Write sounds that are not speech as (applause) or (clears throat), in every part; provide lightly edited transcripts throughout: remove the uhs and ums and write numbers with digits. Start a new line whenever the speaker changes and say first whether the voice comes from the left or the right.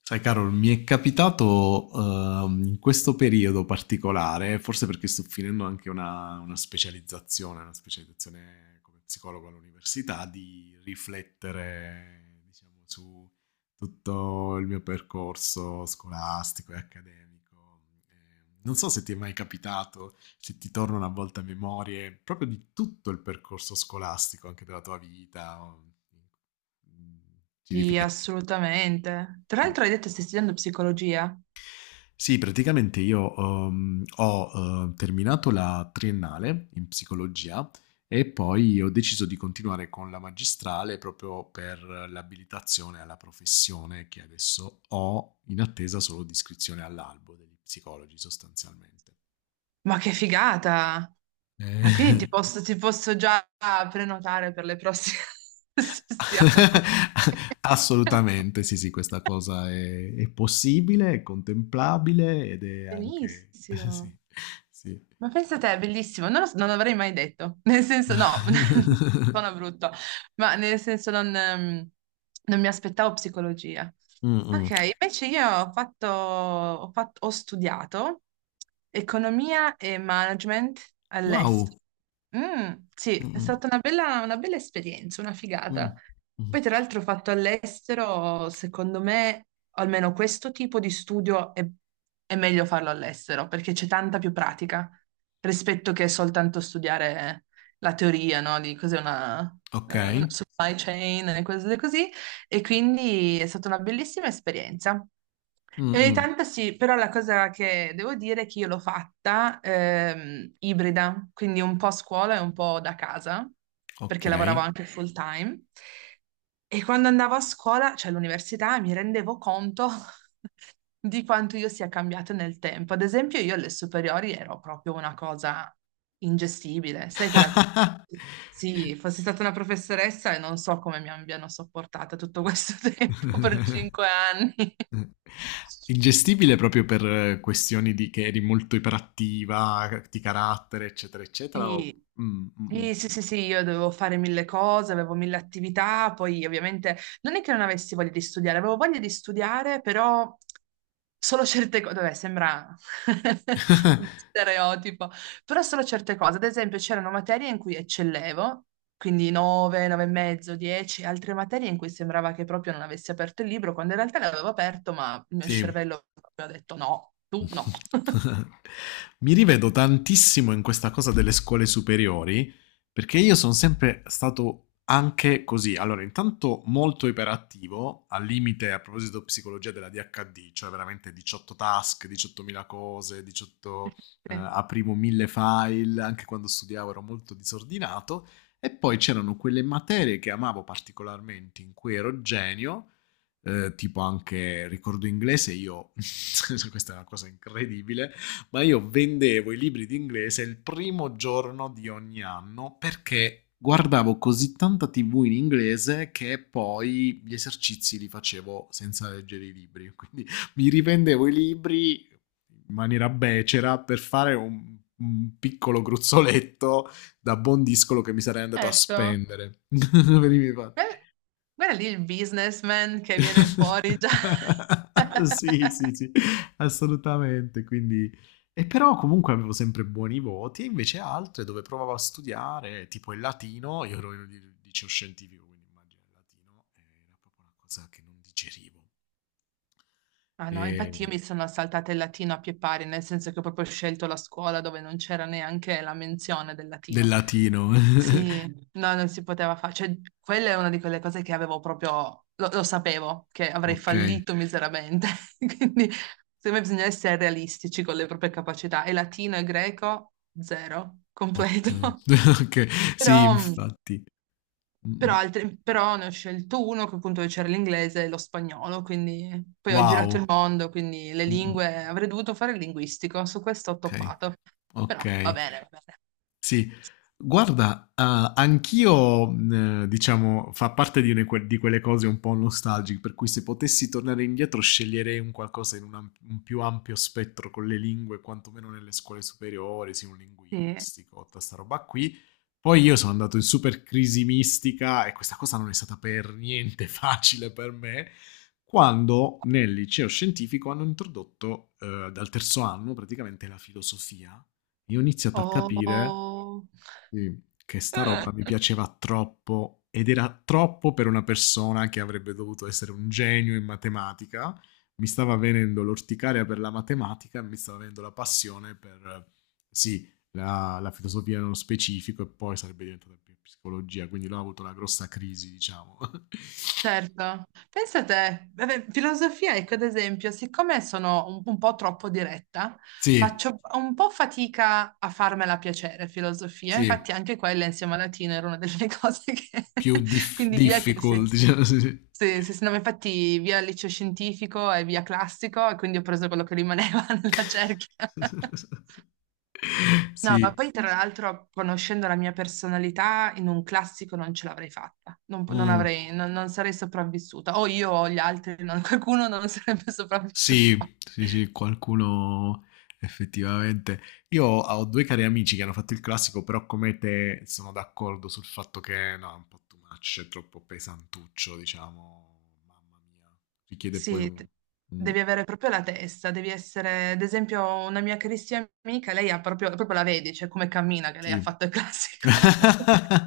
left: Sai, Carol, mi è capitato in questo periodo particolare, forse perché sto finendo anche una specializzazione, una specializzazione come psicologo all'università, di riflettere, diciamo, su tutto il mio percorso scolastico e accademico. Non so se ti è mai capitato, se ti torna una volta a memorie, proprio di tutto il percorso scolastico, anche della tua vita, mm, ci
right: Sì,
left: rifletti.
right: assolutamente. Tra
left: Mm.
right: l'altro hai detto che stai studiando psicologia?
left: Sì, praticamente io ho terminato la triennale in psicologia e poi ho deciso di continuare con la magistrale proprio per l'abilitazione alla professione che adesso ho in attesa solo di iscrizione all'albo degli psicologi sostanzialmente.
right: Ma che figata! Ah, quindi ti
left: Eh,
right: posso, ti posso già prenotare per le prossime (laughs)
left: (laughs) Complimenti.
right: sessioni.
left: Assolutamente, sì, sì, questa cosa è possibile, è contemplabile ed è anche (laughs) sì,
right: Benissimo.
left: sì.
right: Ma pensa te, è bellissimo. Non, so, non l'avrei mai detto. Nel senso, no, (laughs) sono brutto, ma nel senso non mi aspettavo psicologia.
left: Mm,
right: Ok,
left: mm.
right: invece io ho studiato economia e management all'estero.
left: Wow.
right: Mm, sì,
left: Mm,
right: è
left: mm.
right: stata una bella esperienza, una
left: Mh.
right: figata.
left: Mh.
right: Poi, tra l'altro, ho fatto all'estero, secondo me, almeno questo tipo di studio è meglio farlo all'estero perché c'è tanta più pratica rispetto che soltanto studiare la teoria, no? Di cos'è una
left: Okay.
right: supply chain e cose così e quindi è stata una bellissima esperienza. E ogni
left: Mh-mh.
right: tanto sì, però la cosa che devo dire è che io l'ho fatta ibrida, quindi un po' a scuola e un po' da casa, perché lavoravo
left: Okay.
right: anche full time. E quando andavo a scuola, cioè all'università, mi rendevo conto (laughs) di quanto io sia cambiato nel tempo. Ad esempio, io alle superiori ero proprio una cosa ingestibile, sai quella che...
left: (laughs)
right: Sì, fossi stata una professoressa e non so come mi abbiano sopportata tutto questo (laughs) tempo per 5 anni.
left: Ingestibile proprio per questioni di che eri molto iperattiva, di carattere, eccetera, eccetera, o
right: Sì,
left: mh-mh.
right: sì, sì, sì, sì, io dovevo fare mille cose, avevo mille attività, poi ovviamente non è che non avessi voglia di studiare, avevo voglia di studiare, però solo certe cose, vabbè, sembra (laughs) uno
left: (laughs)
right: stereotipo, però solo certe cose, ad esempio c'erano materie in cui eccellevo, quindi 9, 9 e mezzo, 10, altre materie in cui sembrava che proprio non avessi aperto il libro, quando in realtà l'avevo aperto, ma il mio
left: Sì.
right: cervello proprio ha detto no, tu
left: (laughs)
right: no. (laughs)
left: Mi rivedo tantissimo in questa cosa delle scuole superiori, perché io sono sempre stato anche così. Allora, intanto molto iperattivo, al limite a proposito psicologia della DHD, cioè veramente 18 task, 18.000 cose, 18,
right: Sì.
left: aprivo mille file, anche quando studiavo ero molto disordinato. E poi c'erano quelle materie che amavo particolarmente, in cui ero genio, tipo anche ricordo inglese, io. (laughs) Questa è una cosa incredibile, ma io vendevo i libri di inglese il primo giorno di ogni anno perché guardavo così tanta tv in inglese che poi gli esercizi li facevo senza leggere i libri, (laughs) quindi mi rivendevo i libri in maniera becera per fare un piccolo gruzzoletto da buon discolo che mi sarei andato a
right: Certo.
left: spendere (laughs) per i miei fatti.
right: Eh, Guarda lì il businessman che viene fuori già.
left: (laughs) Sì,
right: (laughs)
left: sì, sì, assolutamente. Quindi, e però comunque avevo sempre buoni voti, e invece altre dove provavo a studiare, tipo il latino, io ero in un liceo scientifico, quindi immagino il latino, era proprio una cosa che non digerivo.
right: Ah no, infatti io
left: E-
right: mi sono saltata il latino a pie pari, nel senso che ho proprio scelto la scuola dove non c'era neanche la menzione del
left: Del
right: latino.
left: latino. (laughs)
right: Sì, no, non si poteva fare. Cioè, quella è una di quelle cose che avevo proprio... Lo sapevo, che avrei
left: Ok,
right: fallito miseramente. (laughs) Quindi, secondo me bisogna essere realistici con le proprie capacità. E latino e greco, zero,
left: ok.
right: completo. (laughs)
left: (laughs) Ok, sì,
right: Però... Sì.
left: infatti. Mm, mm.
right: Però ne ho scelto uno che appunto c'era l'inglese e lo spagnolo, quindi poi ho girato il
left: Wow.
right: mondo, quindi le
left: Mm, mm.
right: lingue, avrei dovuto fare il linguistico, su questo ho
left: Ok,
right: toppato.
left: ok.
right: Però va bene, va
left: Sì. Guarda, ah, anch'io, diciamo, fa parte di une que di quelle cose un po' nostalgiche, per cui se potessi tornare indietro sceglierei un qualcosa in un più ampio spettro con le lingue, quantomeno nelle scuole superiori, sì, un
right: bene. Sì.
left: linguistico, tutta 'sta roba qui. Poi io sono andato in super crisi mistica e questa cosa non è stata per niente (laughs) facile per me quando nel liceo scientifico hanno introdotto, dal terzo anno praticamente, la filosofia. Io ho iniziato a capire,
right: Oh,
left: sì, che sta roba mi
right: (laughs)
left: piaceva troppo ed era troppo per una persona che avrebbe dovuto essere un genio in matematica. Mi stava venendo l'orticaria per la matematica e mi stava venendo la passione per, sì, la filosofia nello specifico, e poi sarebbe diventata più psicologia, quindi l'ho avuto la grossa crisi, diciamo.
right: certo. Pensa a te, vabbè, filosofia, ecco, ad esempio, siccome sono un po' troppo diretta,
left: (laughs) Sì,
right: faccio un po' fatica a farmela piacere, filosofia.
left: sì,
right: Infatti anche quella insieme a latino era una delle (laughs) cose che...
left: più
right: (laughs) Quindi via, sì.
left: difficult, diciamo. Sì, sì.
right: Sì, sì, sì, no, ma infatti via liceo scientifico e via classico e quindi ho preso quello che rimaneva (laughs) nella cerchia.
left: (laughs)
right: No, ma
left: Sì.
right: poi tra l'altro, conoscendo la mia personalità, in un classico non ce l'avrei fatta, non, non
left: Mm.
right: avrei, non, non sarei sopravvissuta, o io o gli altri, qualcuno non sarebbe (laughs) sopravvissuto.
left: Sì, sì, sì, qualcuno effettivamente. Io ho due cari amici che hanno fatto il classico, però come te sono d'accordo sul fatto che no, è un po' too much, è troppo pesantuccio, diciamo, mamma mia, richiede poi
right: Sì,
left: un Mm.
right: devi avere proprio la testa, devi essere, ad esempio, una mia carissima amica, lei ha proprio, proprio la vedi, cioè come cammina, che lei ha
left: Sì.
right: fatto il classico.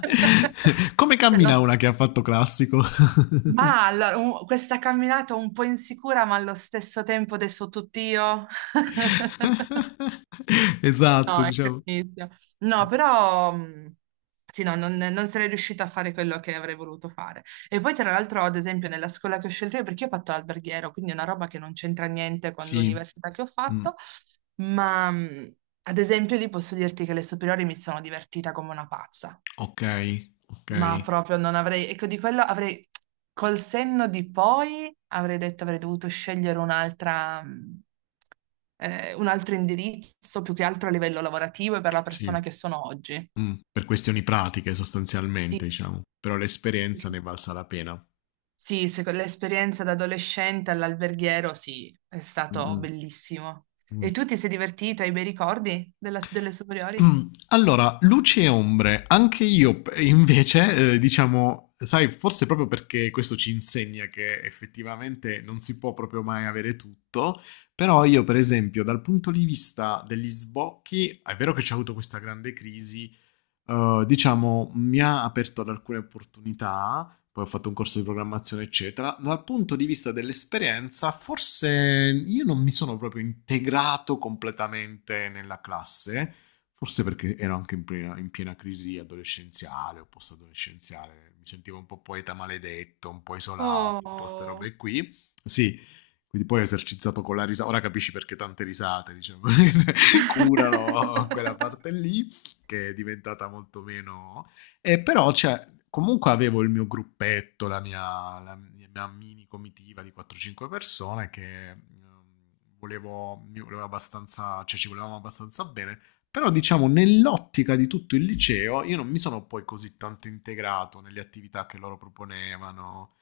right: (laughs)
left: Come
right: Cioè, lo
left: cammina una che ha fatto classico?
right: Ma allora, questa camminata un po' insicura, ma allo stesso tempo adesso tutt'io. (laughs)
left: (laughs) Esatto, diciamo.
right: Inizio. No, però sì, no, non sarei riuscita a fare quello che avrei voluto fare. E poi, tra l'altro, ad esempio, nella scuola che ho scelto io, perché io ho fatto l'alberghiero, quindi è una roba che non c'entra niente con
left: Sì.
right: l'università che ho
left: Mh,
right: fatto, ma ad esempio lì posso dirti che le superiori mi sono divertita come una pazza.
left: okay,
right: Ma
left: okay,
right: proprio non avrei, ecco di quello avrei, col senno di poi avrei detto avrei dovuto scegliere un'altra, un altro indirizzo più che altro a livello lavorativo e per la
left: sì.
right: persona che sono oggi.
left: Per questioni pratiche
right: Sì,
left: sostanzialmente, diciamo, però l'esperienza ne è valsa la pena.
right: sì, l'esperienza da adolescente all'alberghiero, sì, è stato
left: Mh-mh,
right: bellissimo.
left: mh.
right: E tu ti sei divertito? Hai bei ricordi delle
left: (clears throat)
right: superiori?
left: Mm, allora, luci e ombre, anche io invece, diciamo, sai, forse proprio perché questo ci insegna che effettivamente non si può proprio mai avere tutto, però io per esempio dal punto di vista degli sbocchi, è vero che c'è avuto questa grande crisi, diciamo, mi ha aperto ad alcune opportunità, poi ho fatto un corso di programmazione, eccetera. Dal punto di vista dell'esperienza, forse io non mi sono proprio integrato completamente nella classe, forse perché ero anche in piena crisi adolescenziale o post-adolescenziale, mi sentivo un po' poeta maledetto, un po' isolato, un po' ste
right: Oh.
left: robe qui. Sì, quindi poi ho esercitato con la risata, ora capisci perché tante risate, diciamo, (laughs) curano quella
right: (laughs)
left: parte lì che è diventata molto meno. E però cioè, comunque avevo il mio gruppetto, la mia mini comitiva di 4-5 persone che, mi volevo abbastanza, cioè ci volevamo abbastanza bene, però diciamo nell'ottica di tutto il liceo io non mi sono poi così tanto integrato nelle attività che loro proponevano.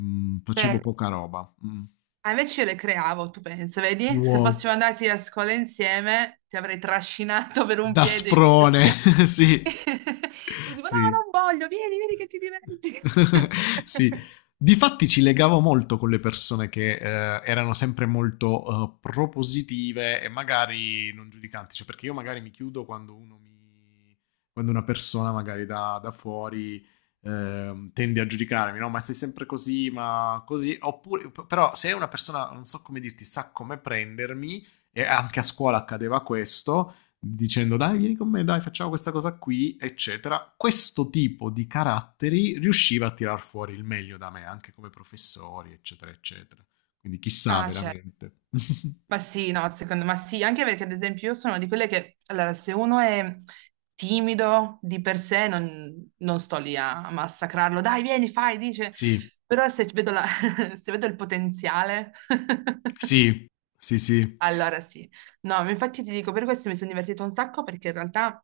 left: Mm, facevo poca roba. Mm.
right: Ah, invece io le creavo, tu pensa, vedi? Se
left: Wow.
right: fossimo andati a scuola insieme, ti avrei trascinato per un
left: Da
right: piede.
left: sprone, (laughs) sì,
right: (laughs) Tu tipo, no,
left: sì.
right: non voglio, vieni, vieni che ti diverti.
left: (laughs) Sì.
right: (laughs)
left: Difatti ci legavo molto con le persone che, erano sempre molto, propositive e magari non giudicanti, cioè perché io magari mi chiudo quando uno mi quando una persona magari da fuori, tende a giudicarmi, no: "Ma sei sempre così, ma così", oppure p però se è una persona, non so come dirti, sa come prendermi, e anche a scuola accadeva questo, dicendo: dai vieni con me, dai facciamo questa cosa qui, eccetera. Questo tipo di caratteri riusciva a tirar fuori il meglio da me, anche come professori, eccetera, eccetera. Quindi chissà
right: Ah, certo.
left: veramente. (laughs)
right: Ma sì, no, secondo me sì, anche perché ad esempio io sono di quelle che, allora, se uno è timido di per sé, non sto lì a massacrarlo, dai, vieni, fai, dice,
left: Sì,
right: però se vedo, (laughs) se vedo il potenziale. (laughs)
left: sì, sì, sì.
right: Allora sì, no, ma infatti ti dico, per questo mi sono divertita un sacco perché in realtà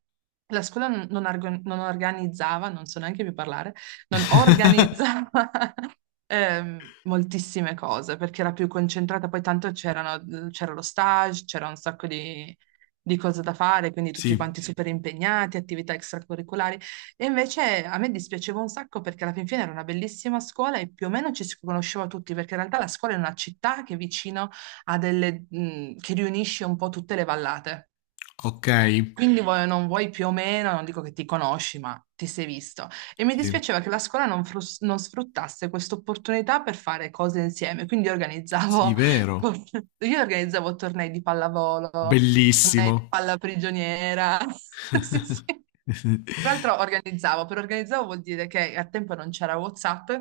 right: la scuola non organizzava, non so neanche più parlare, non
left: (laughs)
right: organizzava (laughs) moltissime cose perché era più concentrata, poi tanto c'era lo stage, c'era un sacco di cose da fare, quindi tutti
left: Sì,
right: quanti super impegnati, attività extracurriculari. E invece a me dispiaceva un sacco perché alla fin fine era una bellissima scuola e più o meno ci si conosceva tutti perché in realtà la scuola è una città che è vicino, ha delle, che riunisce un po' tutte le vallate.
left: ok,
right: Quindi vuoi o non vuoi più o meno, non dico che ti conosci, ma ti sei visto. E mi
left: sì,
right: dispiaceva che la scuola non sfruttasse questa opportunità per fare cose insieme. Quindi
left: sì,
right: organizzavo,
left: vero,
right: (laughs) io organizzavo tornei di pallavolo,
left: bellissimo.
right: palla prigioniera. (laughs) Sì, sì.
left: (laughs)
right: Tra l'altro organizzavo, per organizzavo vuol dire che a tempo non c'era WhatsApp,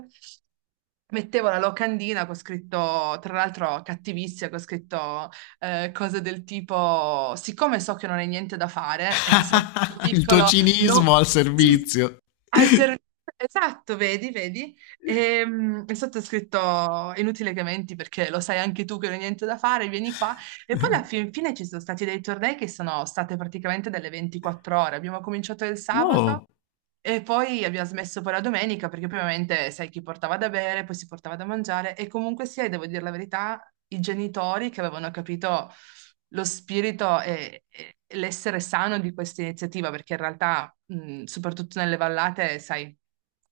right: mettevo la locandina con scritto, tra l'altro cattivissima, con scritto cose del tipo, siccome so che non hai niente da fare, e sono più
left: Il tuo
right: piccolo,
left: cinismo
right: no,
left: al
right: sì, sì,
left: servizio.
right: al servizio, esatto, vedi, vedi, e sotto è scritto, inutile che menti perché lo sai anche tu che non hai niente da fare, vieni qua. E poi alla fin fine ci sono stati dei tornei che sono state praticamente delle 24 ore. Abbiamo cominciato il sabato
left: Wow.
right: e poi abbiamo smesso poi la domenica perché poi ovviamente sai chi portava da bere, poi si portava da mangiare e comunque sia, e devo dire la verità, i genitori che avevano capito lo spirito e l'essere sano di questa iniziativa, perché in realtà, soprattutto nelle vallate, sai,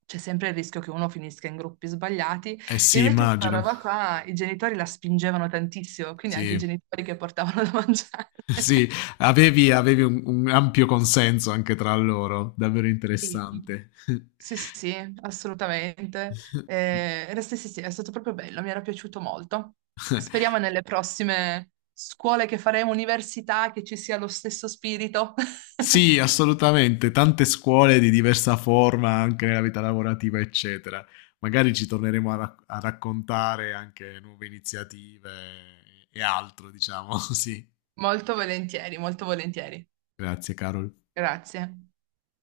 right: c'è sempre il rischio che uno finisca in gruppi sbagliati,
left: Eh
right: e
left: sì,
right: invece questa
left: immagino.
right: roba qua i genitori la spingevano tantissimo, quindi anche i
left: Sì.
right: genitori che portavano da mangiare.
left: (laughs)
right: (laughs)
left: Sì, avevi un ampio consenso anche tra loro, davvero
right: Sì.
left: interessante. (laughs)
right: Sì, sì, assolutamente. Sì, sì, sì, è stato proprio bello, mi era piaciuto molto. Speriamo nelle prossime scuole che faremo, università, che ci sia lo stesso spirito. (laughs)
left: Sì, assolutamente, tante scuole di diversa forma anche nella vita lavorativa, eccetera. Magari ci torneremo a raccontare anche nuove iniziative e altro, diciamo. (laughs) Sì,
right: Molto volentieri, molto volentieri.
left: grazie, Carol.
right: Grazie.